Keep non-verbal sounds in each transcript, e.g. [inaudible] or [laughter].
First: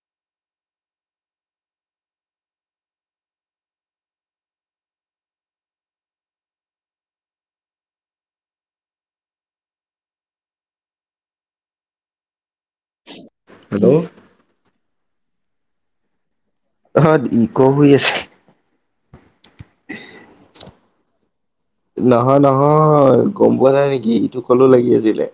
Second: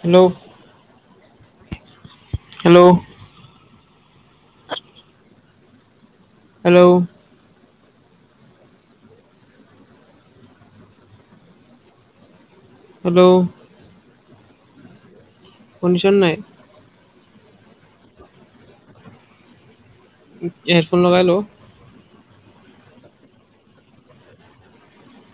Hello hello hello hello hello শুনিছ নাই। অঁ ইক' হৈ আছে হেডফোন লগাই ল নহয় নহয় গম পোৱা নাই নেকি ইটো কলো লাগি আছিলে।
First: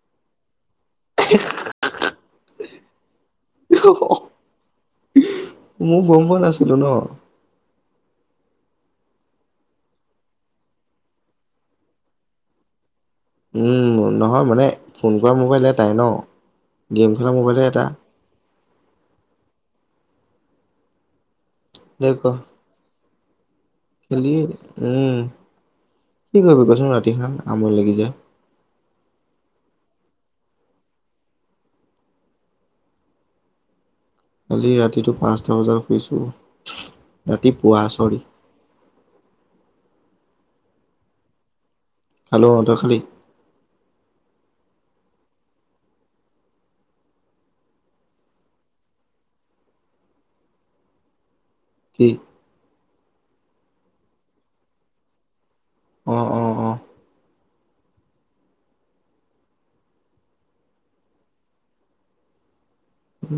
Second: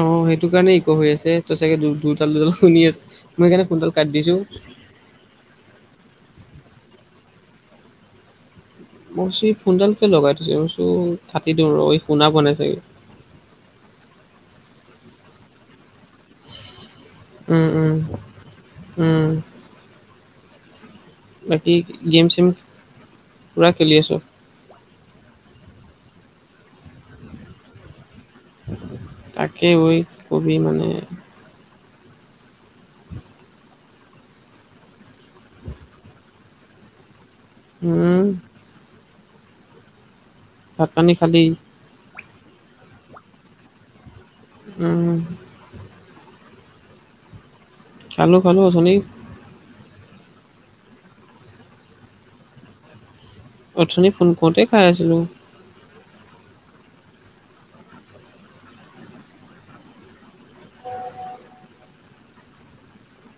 অ সেইটো কাৰণে একো হৈ আছে ত চাগে দুডাল দুডাল শুনি আছে। মই সেই কাৰণে ফোনডাল কাট দিছো। উ মোৰ গম পোৱা নাছিলো ন। মইি ফোনডাল কেে লগাই থৈছে মই চ হাটি দি ৰ শুনা ব নাই চাগে। উম নহয় মানে ফোন কৰা মোবাইল এটাই ন গেম খেলা মোবাইল উম এটা উম উম বাকি গেম চেম পুৰা খেলিয়ে খেলিয়ে উম কি কৰিবি কচোন ৰাতিখন আমনি লাগি যায় তাকে ঐ কি কবি মানে কালি ৰাতিটো পাঁচটা বজাত শুইছোঁ ৰাতি উম ভাত পানী খালি খেলো অ তই খালি উম খেলো খেলো উঠনি কি অথনি ফোন কওঁতে খাই আছিলোঁ অ অ অ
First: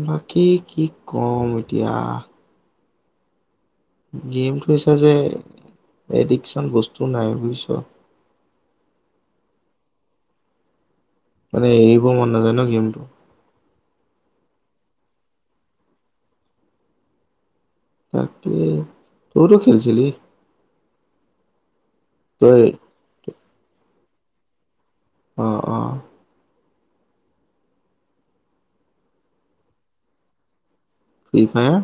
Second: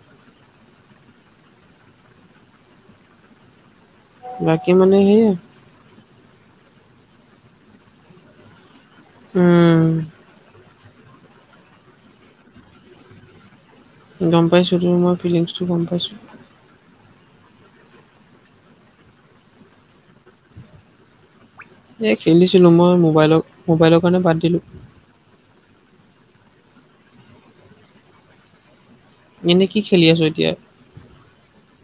বাকী কি কম এতিয়া গেমটো বাকী হৈছে মানে যে সেয়া এডিকচন বস্তু নাই বুইছ। উম মানে এৰিব মন নাযায় ন গেমটো গম পাইছোঁ তোৰ মই ফিলিংছটো গম পাইছোঁ তাকে তওতো খেলিছিলি এই তই খেলেলিছিলোঁ মই মোবাইলৰ মোবাইলৰ কাৰণে বাদ দিলোঁ অ অ এনেই কি খেলি আছ এতিয়া ফ্ৰি ফায়াৰ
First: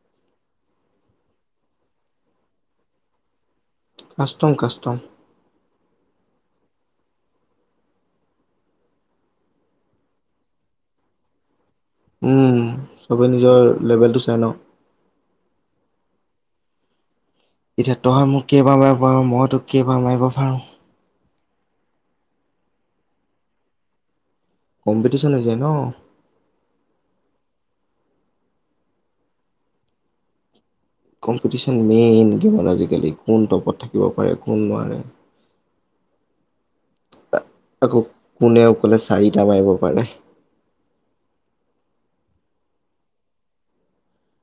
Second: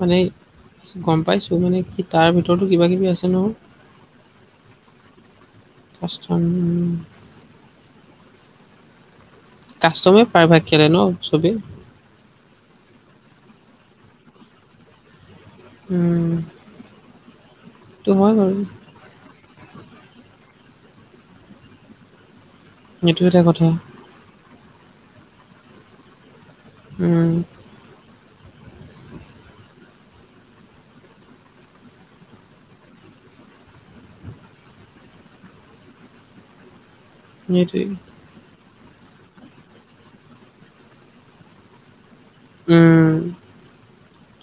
মানে গম পাইছোঁ মানে কি তাৰ ভিতৰতো কিবা কিবি আছে ন কাষ্টম কাষ্টম কাষ্টম কাষ্টমে প্ৰাৰভাগ খালে ন চবেই উম চবে নিজৰ লেবেল টো চাই ন উম এতিয়া সেইটো তই হয় মোক বাৰু কেইবাৰ মাৰিব পাৰো মই তোক কেইবাৰ মাৰিব পাৰোঁ এইটো এটা কথা কম্পিটিচন হৈ যায় ন উম কম্পিটিশন মেইন গেমত আজিকালি কোন টপত থাকিব পাৰে কোন নোৱাৰে সেইটোৱে আকৌ কোনেও অকলে চাৰিটা মাৰিব পাৰে উম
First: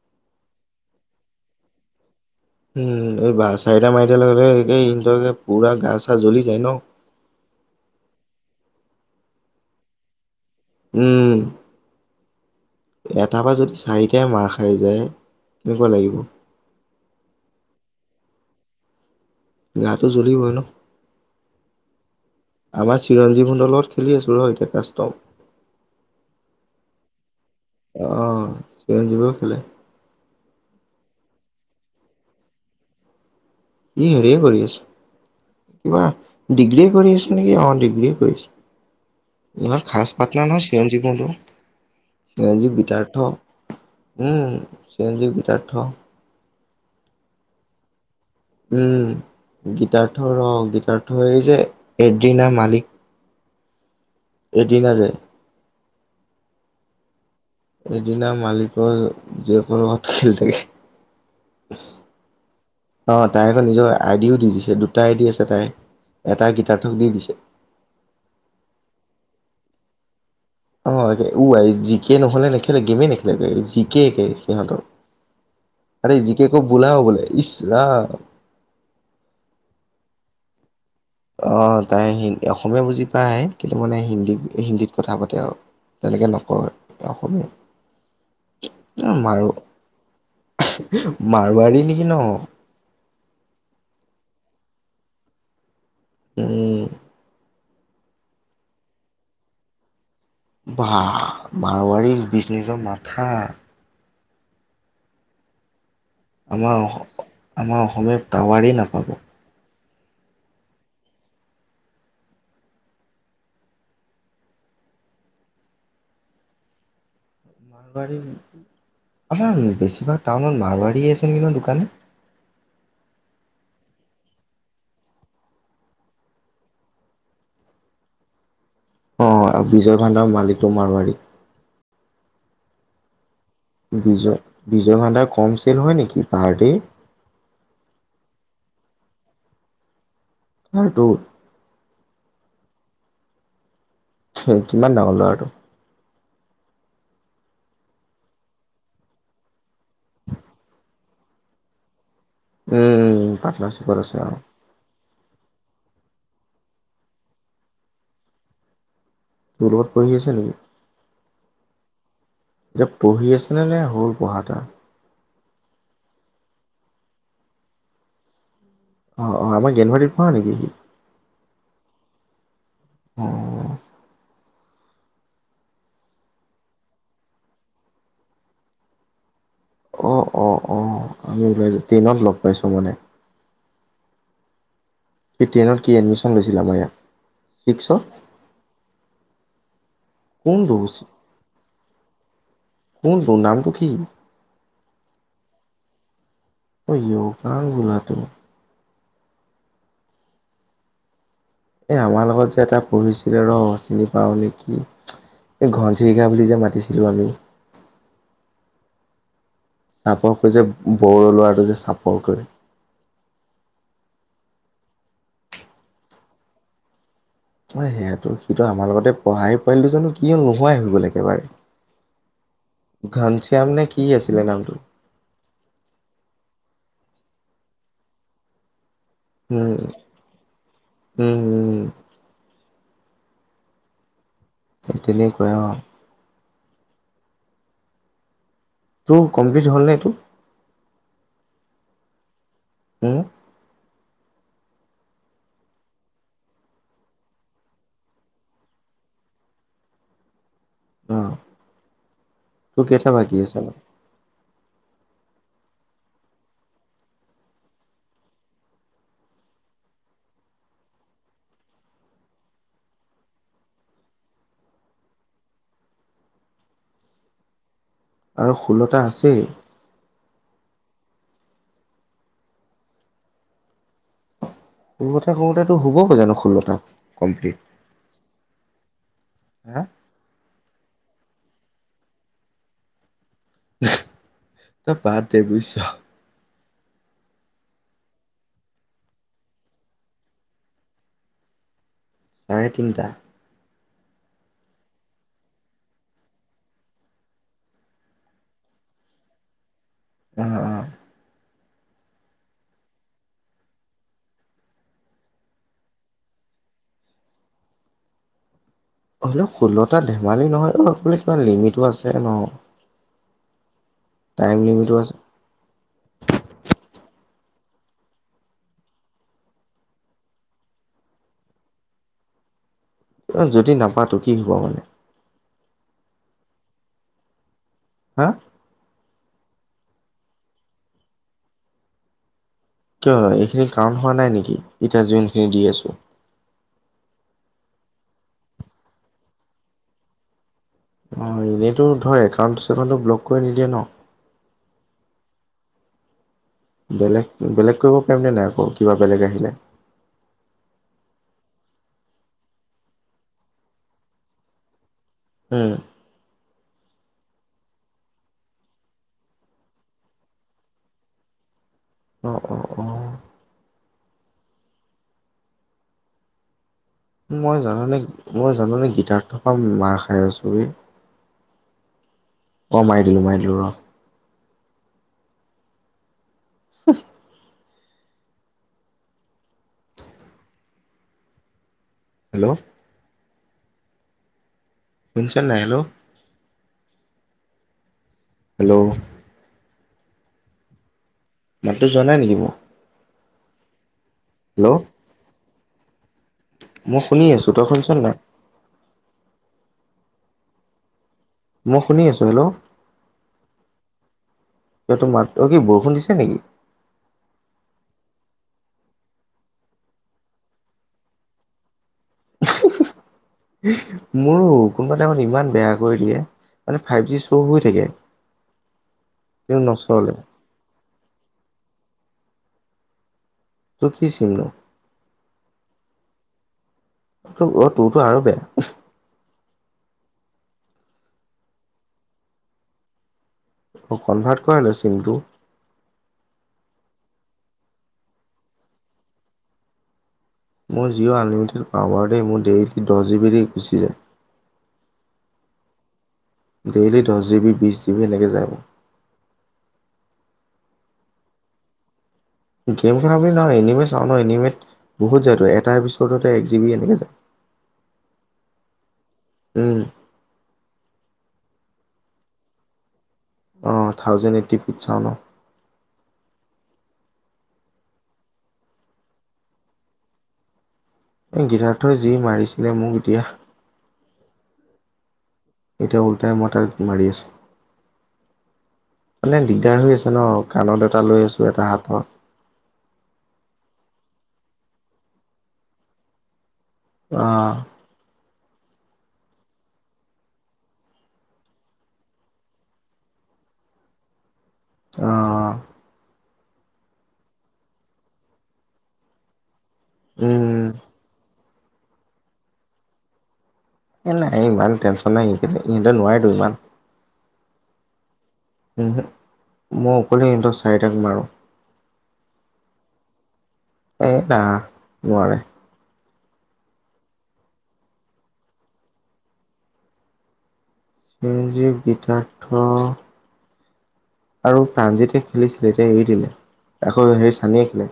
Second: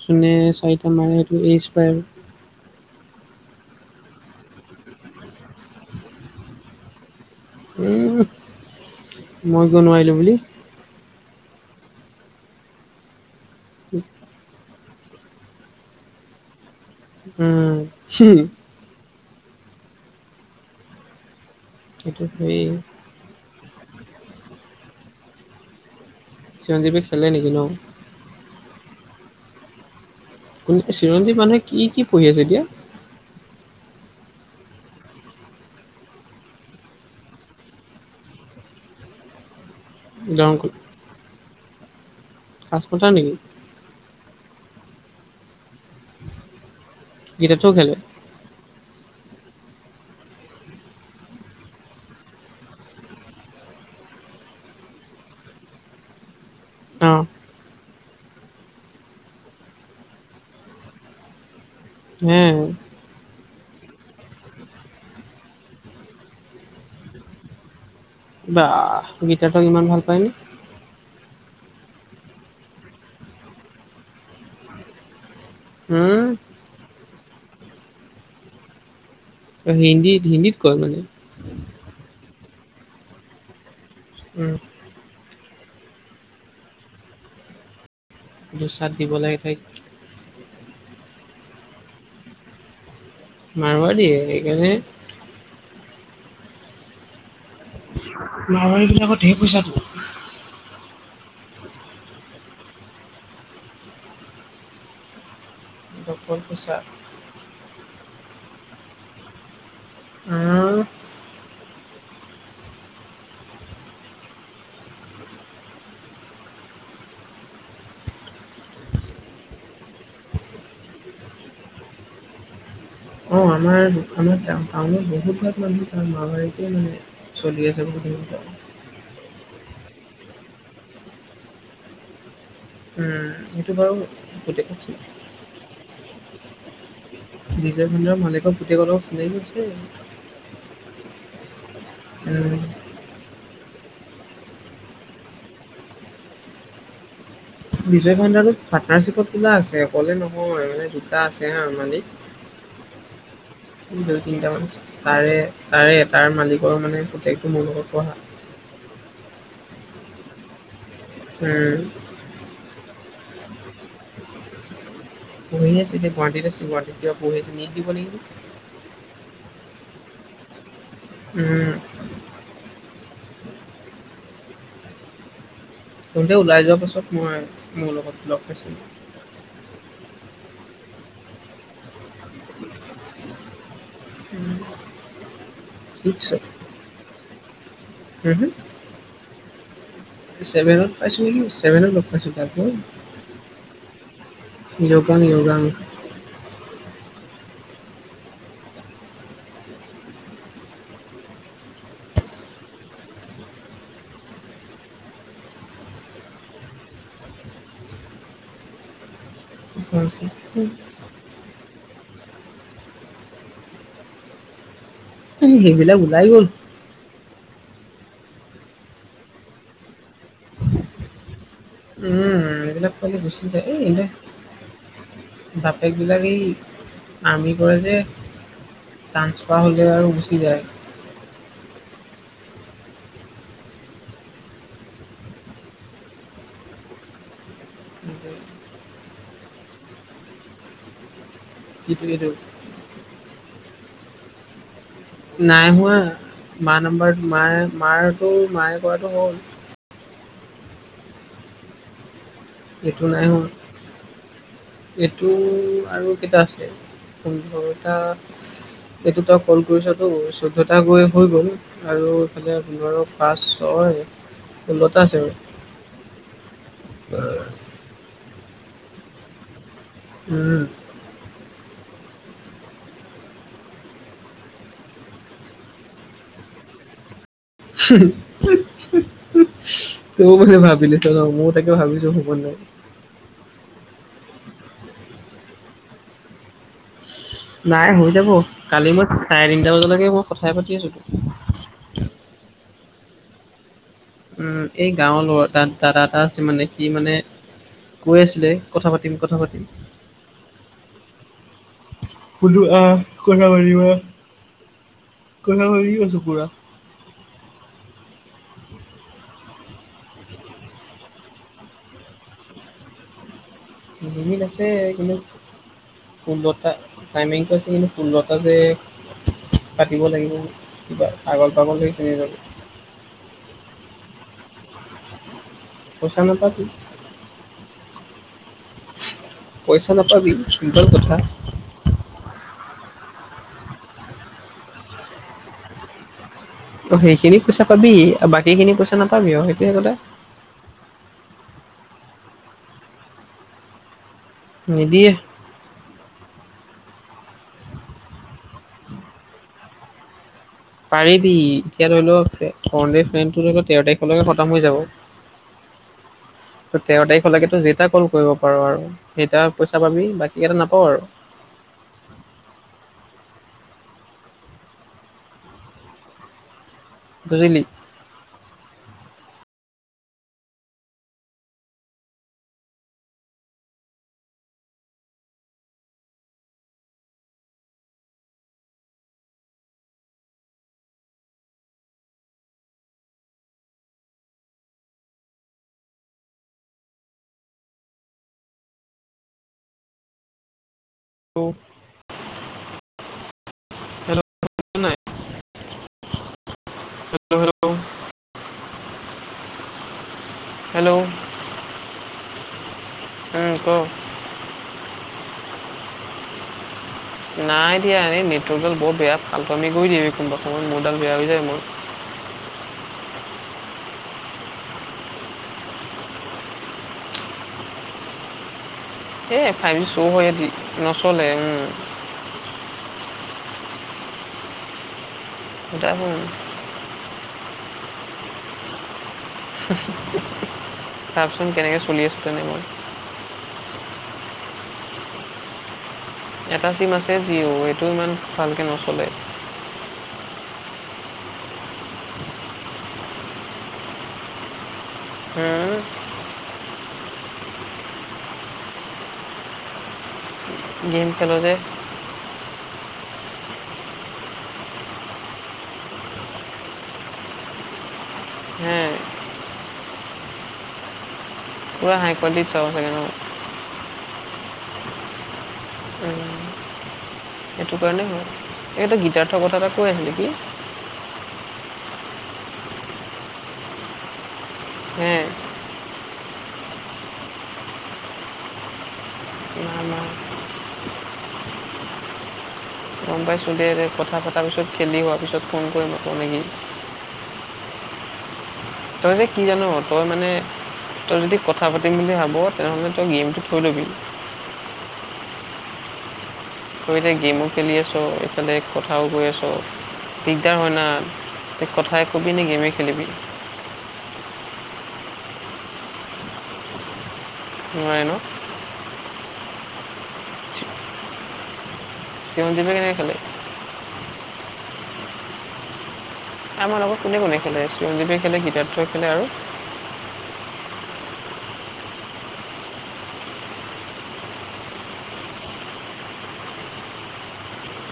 যোনে চাৰিটা মাৰে সেইটো এইচ পায় উম এই বা চাৰিটা মাৰি দিয়াৰ লগে লগে এই নিজকে পুৰা গা চা জ্বলি যায় ন উম মই কিয় নোৱাৰিলোঁ বুলি উম এটা পাই যদি চাৰিটাই মাৰ খা খাই যায় কেনেকুৱা লাগিব উম হু গাটো জ্বলিব ন সেইটো হয়েই চিৰঞ্জী ভূণ্ডৰ লগত খেলি আছোঁ ৰ এতিয়া কাষ্টম চিৰঞ্জীবে খেলে নেকি ন অ চিৰঞ্জীৱো খেলে কোন চিৰঞ্জীৱ [unintelligible] কি কি পঢ়ি আছে এতিয়া ই হেৰিয়ে কৰি আছে কিবা ডিগ্ৰীয়ে কৰি আছে নেকি অ ডিগ্ৰীয়ে কৰি আছে। ইমান খাচ পাৰ্টনাৰ ন জংকুক চিৰঞ্জীৱতো এ জি কাজ কথা গিতাৰ্থ নেকি উম চিৰঞ্জীৱ, গিতাৰ্থ গিতাৰ্থও খেলে উম গিতাৰ্থ ৰ গিতাৰ্থ এই যে এদিনা মালিক এদিনা যে অঁ এদিনা মালিকৰ জীয়েকৰ লগত খেলি থাকে। এ অ তাই আকৌ নিজৰ আই ডিও দি দিছে দুটা আই ডি আছে তাই এটা গিতাৰ্থক দি দিছে। বা গিতাৰ্থক ইমান ভাল পায় নে অ ওৱাই জিকে নহ'লে নেখেলে গেমে নেখেলে জিকে একে সিহঁতৰ আৰে হুম, জিকে ক বোলাও বোলে ইচ ৰাম ত হিন্দীত হিন্দীত কয় মানে অ তাই হি অসমীয়া বুজি পায় আহে কিন্তু মানে হিন্দী উম, হিন্দীত কথা পাতে আৰু। তেনেকে নকয় অসমীয়াত দুচাত দিব লাগে তাইত। মাৰোৱাৰী নেকি ন মাৰোৱাৰীয়ে সেইকাৰণে উম মাৰোৱাৰী বিলাকৰ ধেই পইচাটো বাহঃ মাৰোৱাৰী বিচনেজৰ মাথা অ আমাৰ অস আমাৰ অসমীয়া কাৱাৰী নাপাব উম পাৰিবি আমাৰ বেছিভাগ টাউনত মাৰোৱাৰীয়ে আছে নেকি ন দোকানী। অ আমাৰ দোকানত টাউনত বহুত ভাগ মানুহ তাৰ মাৰোৱাৰিকে মানে চলি আছে [unintelligible] অ বিজয় ভাণ্ডাৰ মালিকটো মাৰোৱাৰী উম সেটো বাৰু বিজয় গোটে বিজয় কওকচোন মাল্লাৰ কম চেল হয় নেকি পাহাৰ্টি বিজয় ভাণ্ডাৰ মালিকৰ পুতেকৰ লগক চিনাকি হৈছেই হৰটো [unintelligible] কিমান ডাঙৰ ল'ৰাটো বিজয় ভাণ্ডাৰত পাৰ্টনাৰশ্বিপত খোলা আছে অকলে নহয় মানে দুটা আছে হা মালিক উম উম পাৰ্টনাৰশ্বিপ দুই তিনিটামান তাৰে তাৰে এটাৰ মালিকৰ মানে পোতেকটো মোৰ লগত পঢ়া তোৰ লগত পঢ়ি আছে নেকি উম এতিয়া পঢ়ি আছেনে নে হ'ল পঢ়া তা পঢ়ি আছিলে গুৱাহাটীত আছে গুৱাহাটীত কিবা পঢ়ি আছে নিকি সুধিব লাগিব অ', অ', আমাৰ [unintelligible] পঢ়া নেকি সি? উম, অ', তহঁতে ওলাই যোৱা পাছত মই মোৰ লগত লগ পাইছিলো। অ', অ', অ', আমি ওলাই যোৱা টেনত লগ পাইছো মানে উম, সি টেনত কি এডমিশ্যন লৈছিলা আমাৰ ইয়াত, ছিক্সত হুম, হুম কোনটো ছেভেনত পাইছো সি, ছেভেনত লগ পাইছো তাক ন'? কোনটো নামটো কি? [unintelligible] অ', [unintelligible] বোলাটো এই আমাৰ লগত যে এটা পঢ়িছিলে ৰ চিনি পাও নেকি? এই ঘনচিৰিকা বুলি যে মাতিছিলোঁ আমি চাপৰ কৈ যে বড়ো ল'ৰাটো যে চাপৰ কৈ। সেইবিলাক ওলাই গ'ল। অ', সেইটো সিটো আমাৰ লগতে পঢ়া সেই পোৱালিটো জানো কি হল নোহোৱাই হৈ গ'ল একেবাৰে উম, এইবিলাক পোৱালি গুচি যায় ঘনশ্যাম এই নে কি আছিলে নামটো এইবিলাক বাপেকবিলাকেই আৰ্মি কৰে যে ট্ৰান্সফাৰ উম হলে আৰু গুচি যায়। উম, হুম, তেনেকুৱা অ', সেইটোৱে তইও [unintelligible] হ'ল নে এইটো? সেইটোৱেতো উম, নাই হোৱা মা নাম্বাৰ মায়ে মাৰটো মায়ে কৰাটো হ'ল অ', তোৰ এইটো কেইটা নাই বাকী হোৱা আছে নো এইটো আৰু কেইটা আছে, পোন্ধৰটা এইটো তই কল কৰিছ হৈ গল, চৈধ্যটা কৰি হৈ গ'ল। আৰু ইফালে আপোনাৰ পাঁচ ছয় ষোল্লটা আছে আৰু [inaudible] আৰু ষোল্লটা আছে? উম, ষোল্লটা কৰোঁতেইটো হ'বগে জানো ষোল্লটা? কমপ্লিট হা [inaudible] তয়ো মানে ভাবিলি, ময়ো তাকে ভাবিছোঁ হব নে নাই। তই বাতদে বুজিছ' [inaudible] নাই হৈ যাব, কালি মই চাৰে তিনিটা বজালৈকে মই কথাই পাতি আছোতো। চাৰে তিনিটা? উম, এই গাঁৱৰ লৰা দাদা এটা আছে মানে সি মানে কৈ আছিলে কথা পাতিম, কথা পাতিম অ', অ', কল আহ কাবাৰ কাবাৰ আছে পুৰা [inaudible] হ'লেও ষোলটা ধেমালি নহয়, অ লিমিটো আছে ন? লিমিট টাইম আছে লিমিটো আছে কিন্তু, ষোল্লটা টাইমিংটো আছে, কিন্তু ষোল্লটা যে পাতিব লাগিব, কিবা আগল পাগল হৈ তেনে ল অ যদি নাপাতো কি হ'ব মানে? পইচা নাপাবি। হা পইচা নাপাবি, চিম্পুল কথা। কিয় হয়? এইখিনি কাৰণ হোৱা নাই নেকি? এতিয়া যোনখিনি দি আছো অ সেইখিনিৰ পইচা পাবি, বাকী খিনি পইচা নাপাবি সেইটোৱে কথা। অ, এনেইতো ধৰ একাউণ্ট চেকাউণ্টটো ব্লক কৰি নিদিয়ে ন? নিদিয়ে। বেলেগ বেলেগ কৰিব পাৰিমনে নাই আকৌ কিবা বেলেগ আহিলে? পাৰিবি এতিয়া ধৰি ল, ফোনডেনচনটো তেৰ তাৰিখলৈকে খতম হৈ যাব। উম। ত তেৰ তাৰিখলৈকে যে টা কল কৰিব পাৰো আৰু। সেইটাৰ পইচা পাবি, বাকী কেইটা নাপাওঁ আৰু। অঁ অঁ অঁ মই বুজিলি জানানে মই জানানে গীটাৰ থৰ পৰা মাৰ খাই আছো ৰে? অঁ মাৰি দিলোঁ, মাৰি দিলোঁ ৰ। উ হেল্লো' শুনিছা নাই? হেল্লো হেল্লো' হেল্লো মাতটো যোৱা নাই নেকি মোৰ? হেল্ল' হেল্লো' হেল্ল' মই শুনি আছো, হেল্ল' তই শুনিচ নাই? হেল্লো' মই শুনি আছো হেল্লো' অ ক' এই তোৰ মাত, এই কি বৰষুণ দিছে নেকি? নাই দিয়া এনে নেটৱৰ্কডাল বৰ বেয়া ফাটুআমি কৰি দিয়ে, কোনোবা সময় মোৰডাল বেয়া হৈ যায় মোৰ। মোৰো, কোনোবা এদিনাখন ইমান বেয়া কৰি দিয়ে মানে ফাইভ জি শ্ব' হৈ থাকে। এ কিন্তু ফাই জি শ' নচলে হয়ে নচলে উম তই কি চিম ল? ভোডাফোন। ত অ তোৰতো আৰু বেয়া। চাওকচোন কেনেকৈ চলি আছো, তেনে মই অঁ কনভাৰ্ট কৰালে চিমটো? এটা চিম আছে জিঅ', এইটো ইমান ভালকে নচলে। মোই জিঅ' আনলিমিটেড পাওঁ বাৰু দেই, মোৰ ডেইলী দহ জি বি দি গুচি যায়। হম ডেইলি দহ জিবি, বিশ জিবি এনেকৈ যায় মোৰ। গেম খেল যে, গেম খেলা বুলি নহয় এনিমেট চাওঁ ন এনিমেট বহুত যায়টো এটা এপিচড এক জি বি এনেকে যায়। উম উম পুৰা হাই কোৱালিটিত চাও চাগে ন? অঁ থাউজেণ্ড এইটিত চাওঁ ন। উম সেইটো কাৰণে হয়। এইটো গীতাৰ্থ হঠাৎ আকৌ আহিল নেকি? এই গীতাৰ্থই যি মাৰিছিলে মোক এতিয়া। হে? এতিয়া ওল্টাই মই তাক মাৰি আছো। মানে না দিগদাৰ হৈ না আছে ন কাণত এটা লৈ আছো এটা হাতত। গম পাইছোঁ দে দে কথা পতাৰ পিছত খেলি হোৱাৰ পিছত ফোন কৰিম আকৌ নেকি? আহ তই যে কি জান' তই মানে তই যদি কথা পাতিম বুলি ভাব তেনেহ'লে তই গেমটো থৈ ল'বি। অঁহ তই এতিয়া গেমো খেলি আছোঁ ইফালে কথাও কৈ আছ। উম দিগদাৰ হয় না তই কথাই ক'বি নে গেমে খেলিবি। এই নাই ইমান টেনচন নাই ইহঁতে নোৱাৰেটো ইমান। নোৱাৰে ন? উমহু, মই অকলে ইহঁতক চি- চাৰিটাক মাৰোঁ। চিৰঞ্জীৱে কেনেকে খেলে? এ না নোৱাৰে। আমাৰ লগৰ কোনে কোনে খেলে চিৰঞ্জীৱে খেলে সিদ্ধাৰ্থই খেলে আৰু? চিৰঞ্জীৱ, সিদ্ধাৰ্থ আৰু প্ৰাণজিৎ খেলিছিলে দেই এতিয়া এৰি দিলে, আকৌ হেৰি চানীয়ে খেলে।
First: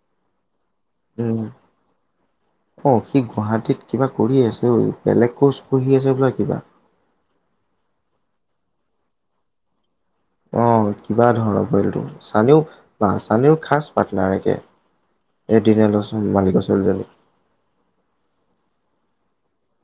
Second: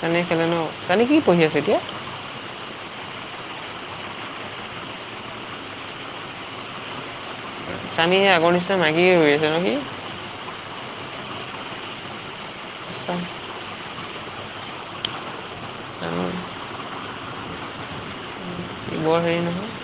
চানীয়ে খেলে ন, চানী কি পঢ়ি আছে এতিয়া? অঁ সি গুৱাহাটীত কিবা কৰি আছে অ বেলেগ কোৰ্চ পঢ়ি আছে হ'বলা কিবা। চানি সি আগৰ নিচিনা মাহিৰ হৈ আছে ন সি? অঁ কিবা ধৰনৰ পোৱালিটো চানিও বা সঁচা চানিও খাছ পাৰ্টনাৰ একে জানো এদিলোচন মালিকৰ ছোৱালীজনী বৰ হেৰি নহয়